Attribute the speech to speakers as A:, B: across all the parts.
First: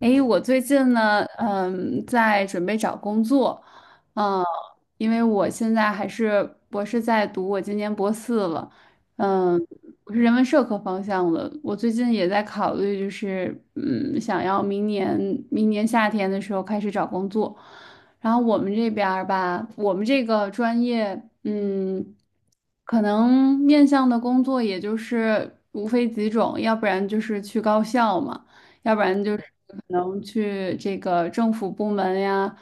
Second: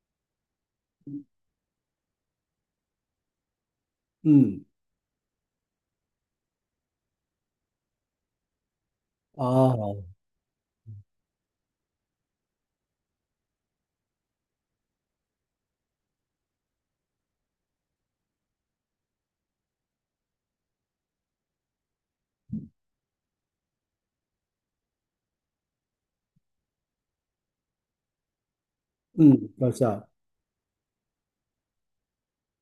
A: 诶，我最近呢，在准备找工作，嗯，
B: 嗯，
A: 因为我现在还是博士在读，我今年博四了。嗯，
B: 哦，
A: 我是人文社科方向的。我最近也在考虑，就是想要明年夏天的时候开始找工作。然后我们这边儿吧，我们这个专业，可能面向的工作也就是无非几种，要不然就是去高校嘛。要不然就是
B: 嗯，高
A: 可
B: 校
A: 能去这个政府部门呀，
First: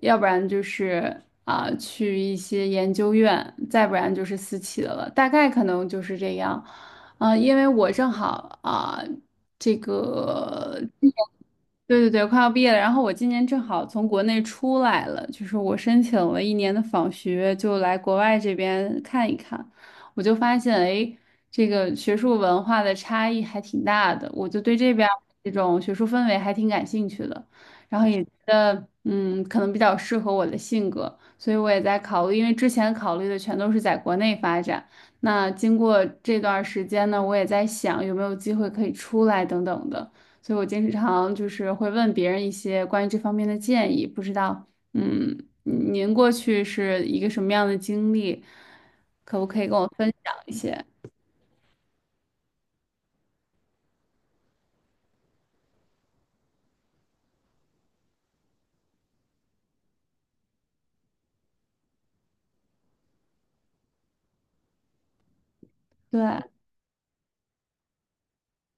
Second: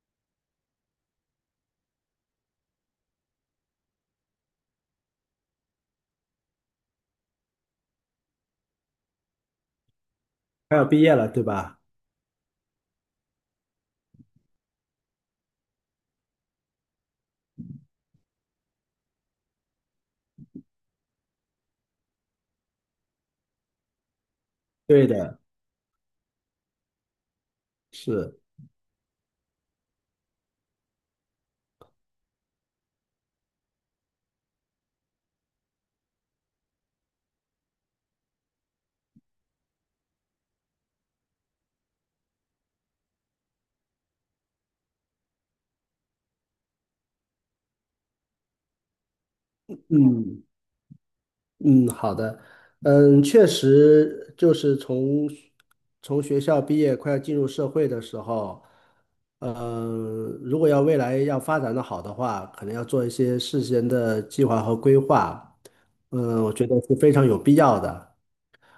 A: 要不然就是去一些研究院，再不然就是私企的了，大概可能就是这样。因为我正好这
B: 快
A: 个。
B: 要毕业了，对吧？
A: 对对对，快要毕业了。然后我今年正好从国内出来了，就是我申请了一年的访学，就来国外这边看一看。我就发现，哎，这个学术文化的差异还挺大的。我就对这边
B: 对
A: 儿
B: 的，
A: 这种学术氛围还挺感兴趣的，然后也觉
B: 是，
A: 得，可能比较适合我的性格，所以我也在考虑。因为之前考虑的全都是在国内发展，那经过这段儿时间呢，我也在想有没有机会可以出来等等的。所以我经常就是会问别人一些关于这方面的建议，不知道，嗯，您过去是一个什么样的经历，可不可以跟我分享
B: 嗯
A: 一些？
B: 嗯，好的，确实就是从学校毕业，快要进入社会的时候，如果要未来要发展的好的话，可能要做一些事先的计划和规划，
A: 对，
B: 我觉得是非常有必要的。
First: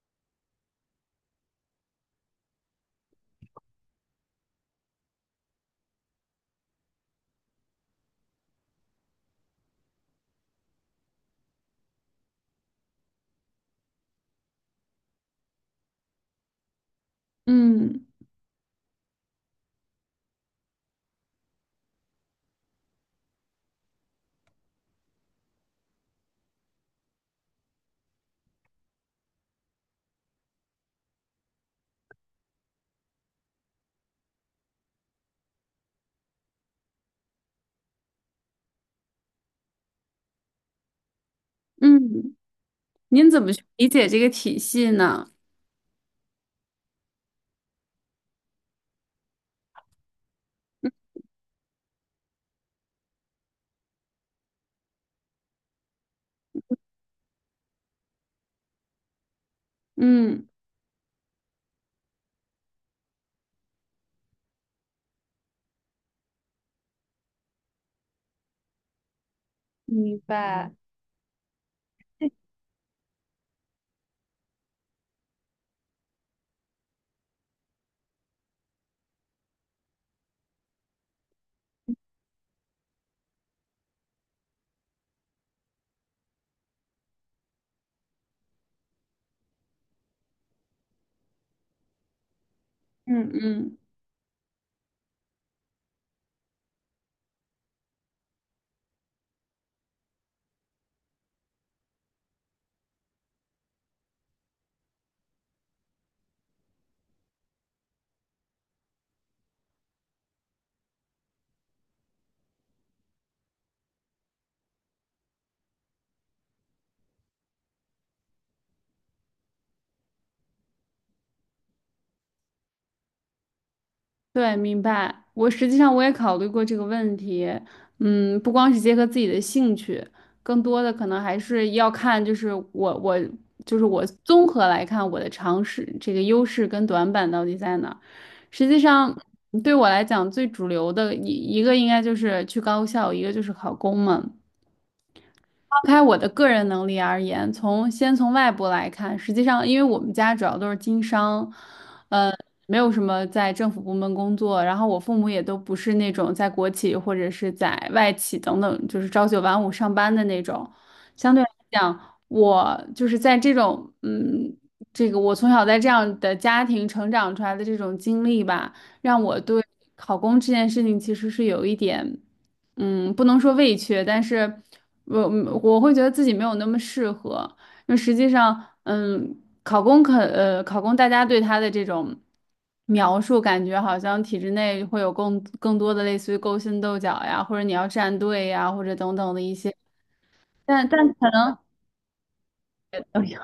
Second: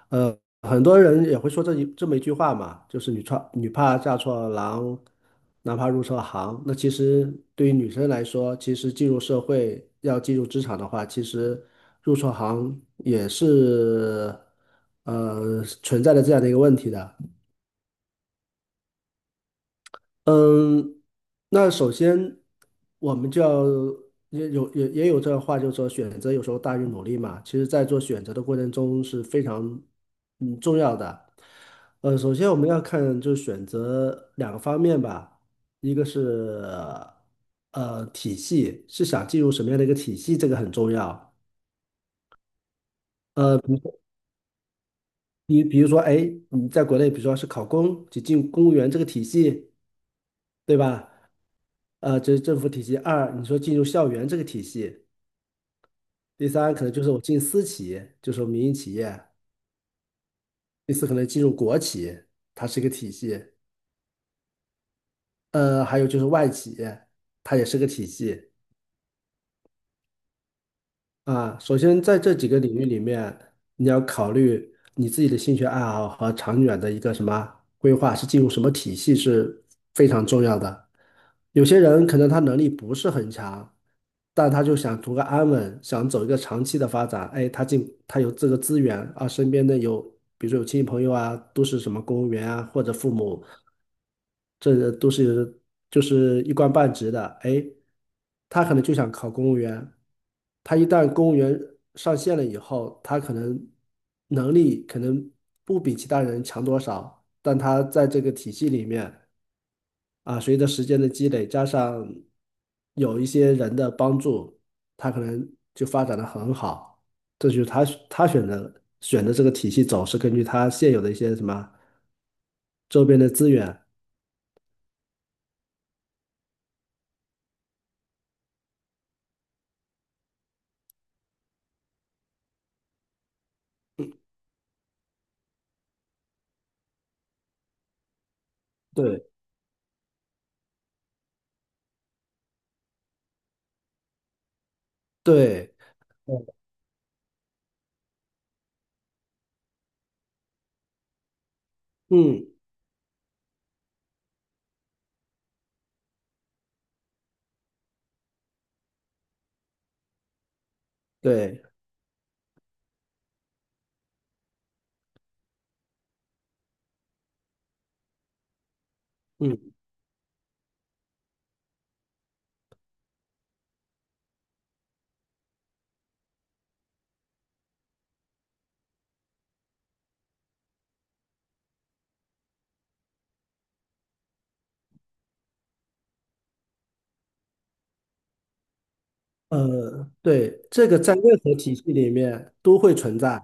B: 呃，很多人也会说这么一句话嘛，就是女怕嫁错郎，男怕入错行。那其实对于女生来说，其实进入社会要进入职场的话，其实入错行也是存在的这样的一个问题的。
A: 嗯
B: 嗯，那首先我们就要也有这话，就是说选择有时候大于努力嘛。其实，在做选择的过程中是非常重要的。首先我们要看就是选择两个方面吧，一个是体系，是想进入什么样的一个体系，这个很重要。
A: 嗯，您怎么
B: 呃，
A: 去理解这个体系呢？
B: 比如说，哎，你在国内，比如说是考公，就进公务员这个体系，对吧？这是政府体系；二，你说进入校园这个体系；第三，可能就是我进私企就是我民营企业；
A: 嗯，
B: 第四，可能进入国企，它是一个体系；还有就是外企，它也是个体系。
A: 明白，
B: 啊，首先在这几个领域里面，你要考虑你自己的兴趣爱好和长远的一个什么规划，是进入什么体系是非常重要的。有些人可能他能力不是很强，但他就想图个安稳，想走一个长期的发展。哎，他有这个资源啊，身边的有，比如说有亲戚朋友啊，都是什么公务员啊，或者父
A: 嗯
B: 母。
A: 嗯。
B: 这个都是就是一官半职的，哎，他可能就想考公务员，他一旦公务员上线了以后，他可能能力可能不比其他人强多少，但他在这个体系里面啊，随着时间的积累，加上有一些人的帮助，他可能就发展的很好。这就是他选择的这个体系走，是根据他现有的一些什么周边的资源。
A: 对，明白。我实际上我也考虑过这个问题，不光是结合自己的兴趣，更多的可能还是要看，就是我我综合来看我的尝试这个优势跟短板到底在哪儿。实际上
B: 对，
A: 对我来讲，最主流的一个应该就是去高校，一个就是考公嘛。
B: 对，
A: 抛开我的个人能力而言，先从外部来看，实际上因为我们家主要都是经商，呃，
B: 嗯，
A: 没有什么在政府部门工作，然后我父母也都不是那种在国企或者是在外企等等，就是朝九晚五上班的那种。相对来
B: 对，
A: 讲，我就是在这种这个我从小在这样的家庭成长出来的这种经历吧，让我
B: 嗯，
A: 对考公这件事情其实是有一点。不能说畏怯，但是我我会觉得自己没有那么适合，因为实际上，考公大家对他的这种描述，感觉好像体制内会有更多的类似于勾心斗角呀，或者你要站队呀，或者等等的一些，
B: 对，
A: 但
B: 这个
A: 但
B: 在任
A: 可
B: 何
A: 能。
B: 体系里面都会存在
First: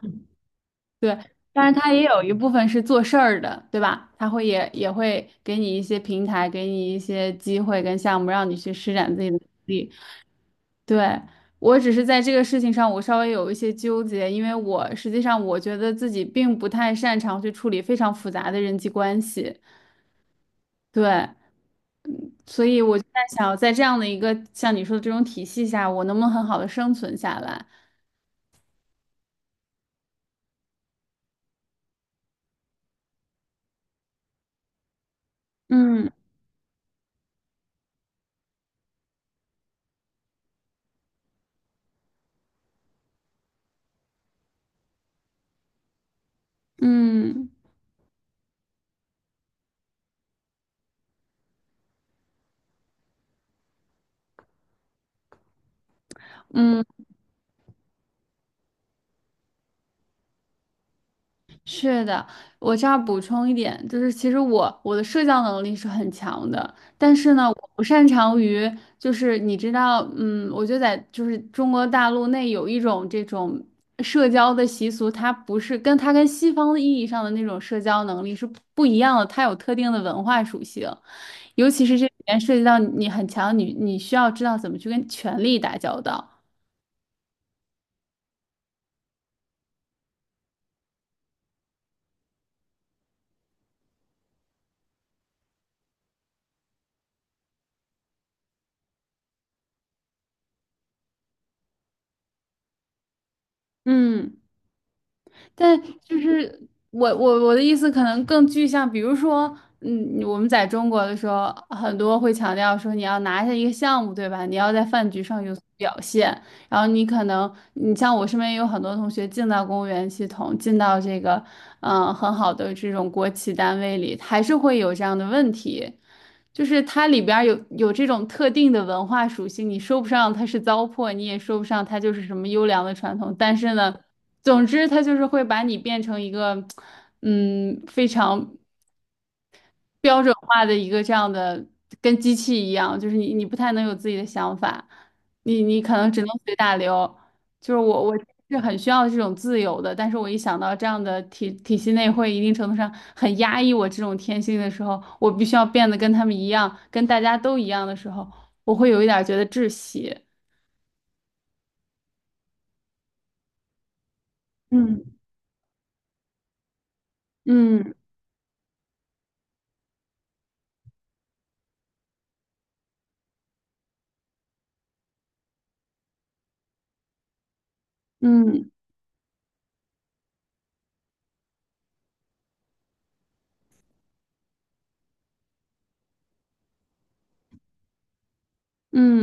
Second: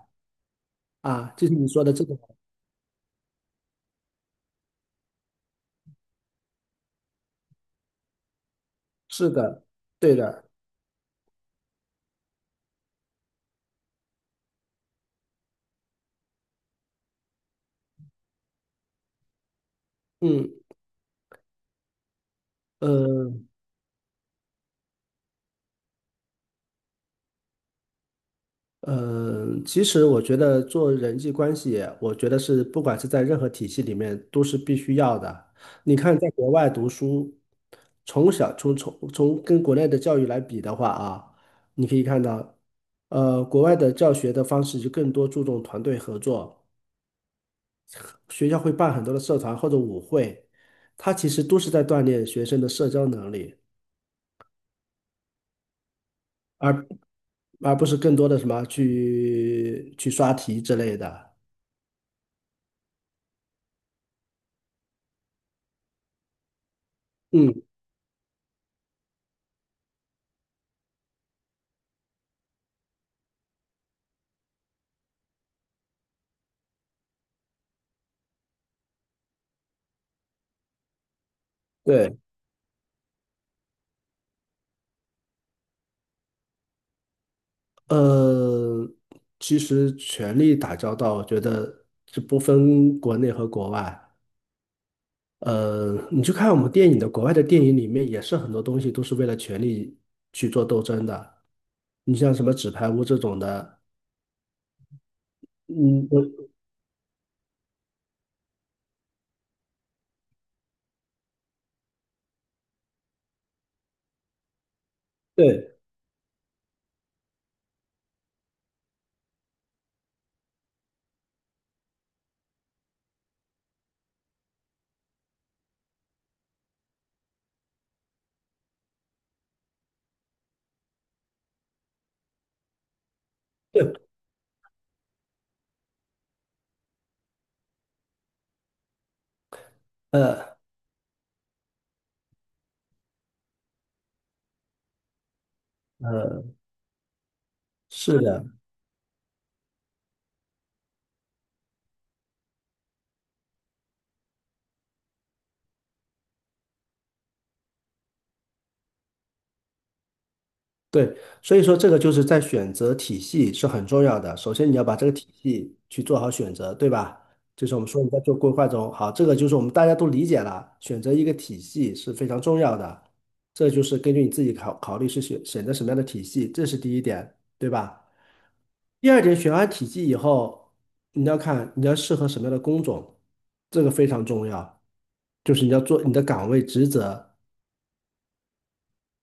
A: 对，
B: 啊，就是你
A: 但是
B: 说
A: 他
B: 的
A: 也
B: 这个，
A: 有一部分是做事儿的，对吧？他会也会给你一些平台，给你一些机会跟项目，让你去施展自
B: 是
A: 己的能
B: 的，
A: 力。
B: 对的，
A: 对，我只是在这个事情上，我稍微有一些纠结，因为我实际上我觉得自己并不太擅长去处理非常复杂的人际关系，
B: 嗯，
A: 对，所以我就在
B: 呃，
A: 想，在这样的一个像你说的这种体系下，我能不能很好的生存下来？
B: 其实我觉得做人际关系，我觉得是不管是在任何体系里面都是必须要的。你
A: 嗯
B: 看，在国外读书，从小从从从跟国内的教育来比的话啊，你可以看到，国外的教学的方式就更多注重团队合作。
A: 嗯
B: 学校会办很多的社团或者舞会，它其实都是在锻炼学生的社交能力，
A: 嗯。
B: 而而不是更多的什么去去刷题之类的。
A: 是的，我这儿补充一点，就是其实我的社交能力是很强的，但是呢，
B: 嗯，
A: 我不擅长于，就是你知道，我觉得在就是中国大陆内有一种这种社交的习俗，它不是跟西方意义上的那种社交能力是不一样的，它有特定的文化属性，尤其是这里
B: 对，
A: 面涉及到你很强，你需要知道怎么去跟权力打交道。
B: 呃，其实权力打交道，我觉得是不分国内和国外。你去看我们电影的，国外的电影里面也是很多东西都是为了权力去做斗争的。你像什么《纸牌屋》这种的，
A: 嗯。但
B: 嗯，
A: 就是我的意思可能更具象，比如说，我们在中国的时候，很多会强调说你要拿下一个项目，对吧？你要在饭局上有所
B: 对
A: 表现，然后你可能，你像我身边也有很多同学进到公务员系统，进到这个，很好的这种国企单位里，还是会有这样的问题。就是它里边儿有这种特定的文化属性，你说不上它是糟粕，你也说不上它就是什么优良的传统，但是
B: 对，
A: 呢，总之它就是会把你变成一个，非常标准
B: 呃
A: 化的一个这样的，跟机器一样，就是你不太能有自己的想法，你可能只能
B: 呃，
A: 随大流。就是我
B: 是的。
A: 是很需要这种自由的，但是我一想到这样的体系内会一定程度上很压抑我这种天性的时候，我必须要变得跟他们一样，跟大家都一样的时候，我会有一点儿觉得窒息。
B: 对，所以说这个就是在选择体系是很重要的。首先你要把
A: 嗯
B: 这个体系去做好选择，对吧？就是我们
A: 嗯
B: 说你在做规划中，好，这个就是我们大家都理解了，选择一个体系是非常重要的。这就是根据你自己考虑是选择什么样的体系，这是第一点，对吧？
A: 嗯
B: 第二点，选完体系以后，你要看你要适合什么样的工种，这个非常重要，就是你要做你的岗位职责。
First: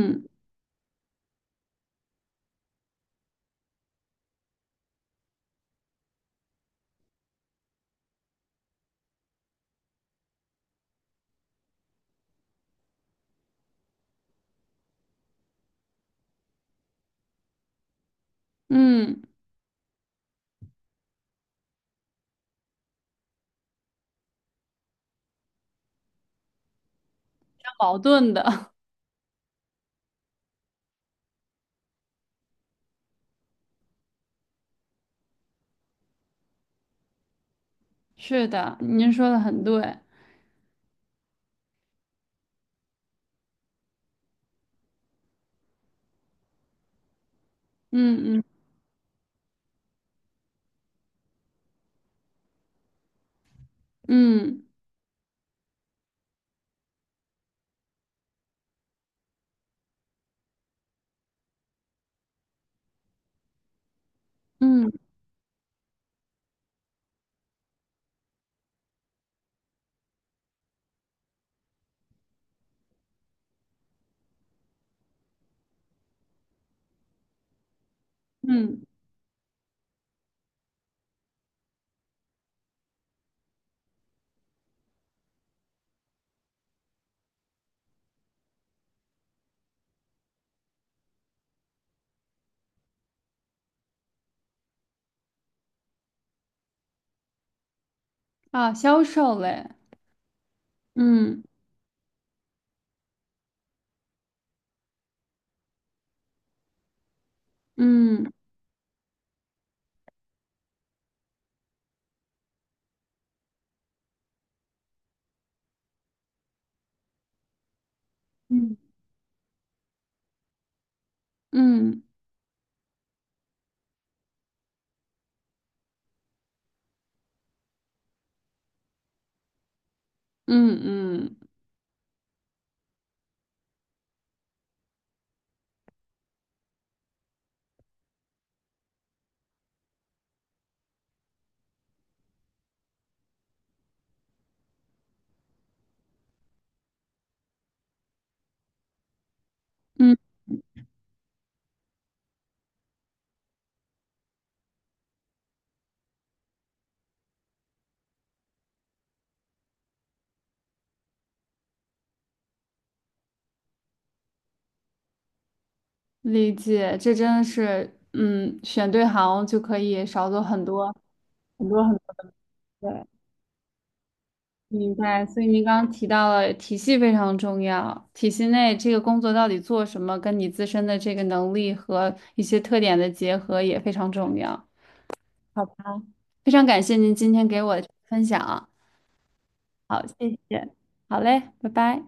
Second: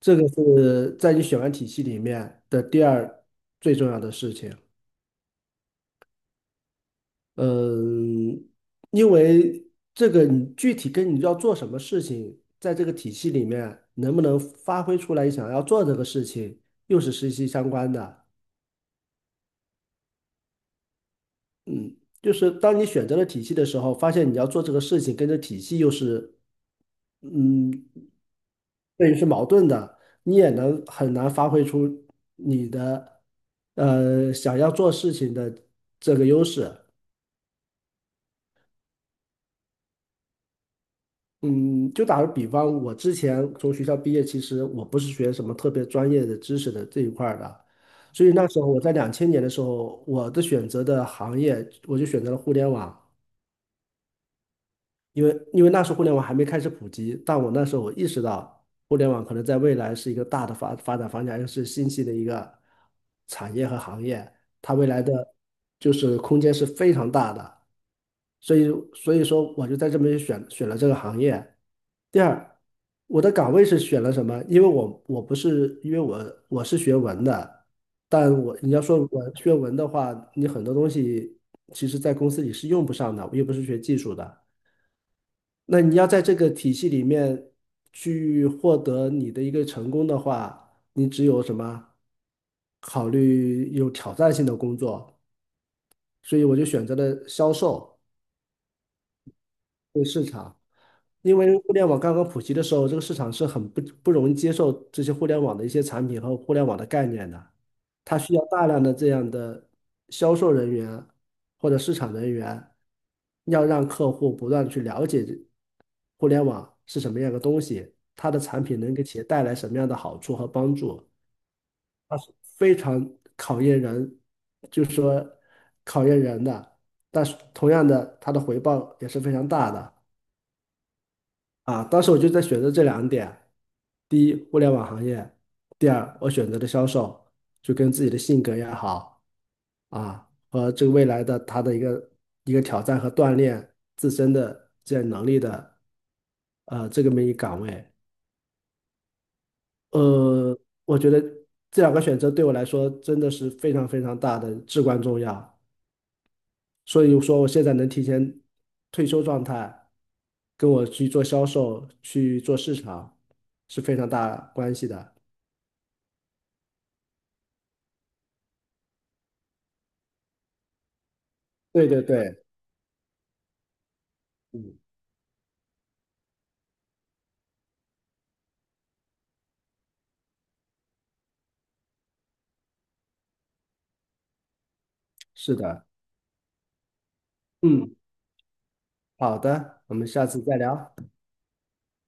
B: 这个是在你选完体系里面的第二最重要的事情。嗯，因为这个你具体跟你要做什么事情，在这个体系里面能不能发挥出来你想要做这个事情，又是息息相关的。
A: 嗯，
B: 嗯，就是当你选择了体系的时候，发现你要做这个事情跟这体系又是嗯，
A: 矛盾的，
B: 对于是矛盾的，你也能很难发挥出想要做事情的这个优势。
A: 是的，您说的很对。
B: 嗯，就打个比方，我之前从学校毕业，其实我不是学什么特别专业的知识的这一块儿的，所以
A: 嗯嗯
B: 那时候我在2000年的时候，我的选择的行业，我就选择了互联网。
A: 嗯
B: 因为那时候互联网还没开始普及，但我那时候我意识到，互联网可能在未来是一个大的发展方向，又是新兴的一个产业和行业，它未
A: 嗯
B: 来的就是空间是非常大的，所以说我就在这边选了这个行业。第二，我的岗位是选了什么？因为我不是因为我是学文的，但我你要
A: 嗯。
B: 说我学文的话，你很多东西其实在公司里是用不上的，我又不是学技术的。那你要在这个体系里面去获得你的一个成功的话，你只有什么？考虑有挑战性的工作，所以我就选择了销售。
A: 啊，销售类，
B: 因
A: 嗯
B: 为互联网刚刚普及的时候，这个市场是很不容易接受这些互联网的一些产品和互联网的概念的，它
A: 嗯
B: 需要大量的这样的销售人员或者市场人员，要让客户不断地去了解这互联网是什么样的东西，它的产
A: 嗯
B: 品能给企业带来什么样的好处和帮助，
A: 嗯
B: 它是非常考验人，就是说考验人的，但是同样的，它的回报也是非常大的。
A: 嗯嗯
B: 啊，当时我就在选择这两点：第一，互联网行业；第二，我选择的销售，就跟自己的性格也好啊，和这个未来的他的一个挑战和锻炼自身的这样能力的，这个么一个岗位。
A: 嗯，
B: 呃，我觉得这两个选择对我来说真的是非常非常大的至关重要。所以说我现在能提前退休状态，跟我去做销售、去做市场是非常大关系的。
A: 理解，这真的是，选对行就可以少走很多很多
B: 对
A: 很
B: 对
A: 多的。
B: 对，
A: 对，
B: 嗯，
A: 明白。所以您刚刚提到了体系非常重要，体系内这个工作到底做什么，跟你自身的这个能力和一些特点的结合也非常重要。
B: 是
A: 好吧，
B: 的，
A: 非常感谢您今天给我的
B: 嗯，
A: 分享。
B: 好的，我
A: 好，
B: 们下
A: 谢
B: 次再
A: 谢。
B: 聊。
A: 好嘞，拜拜。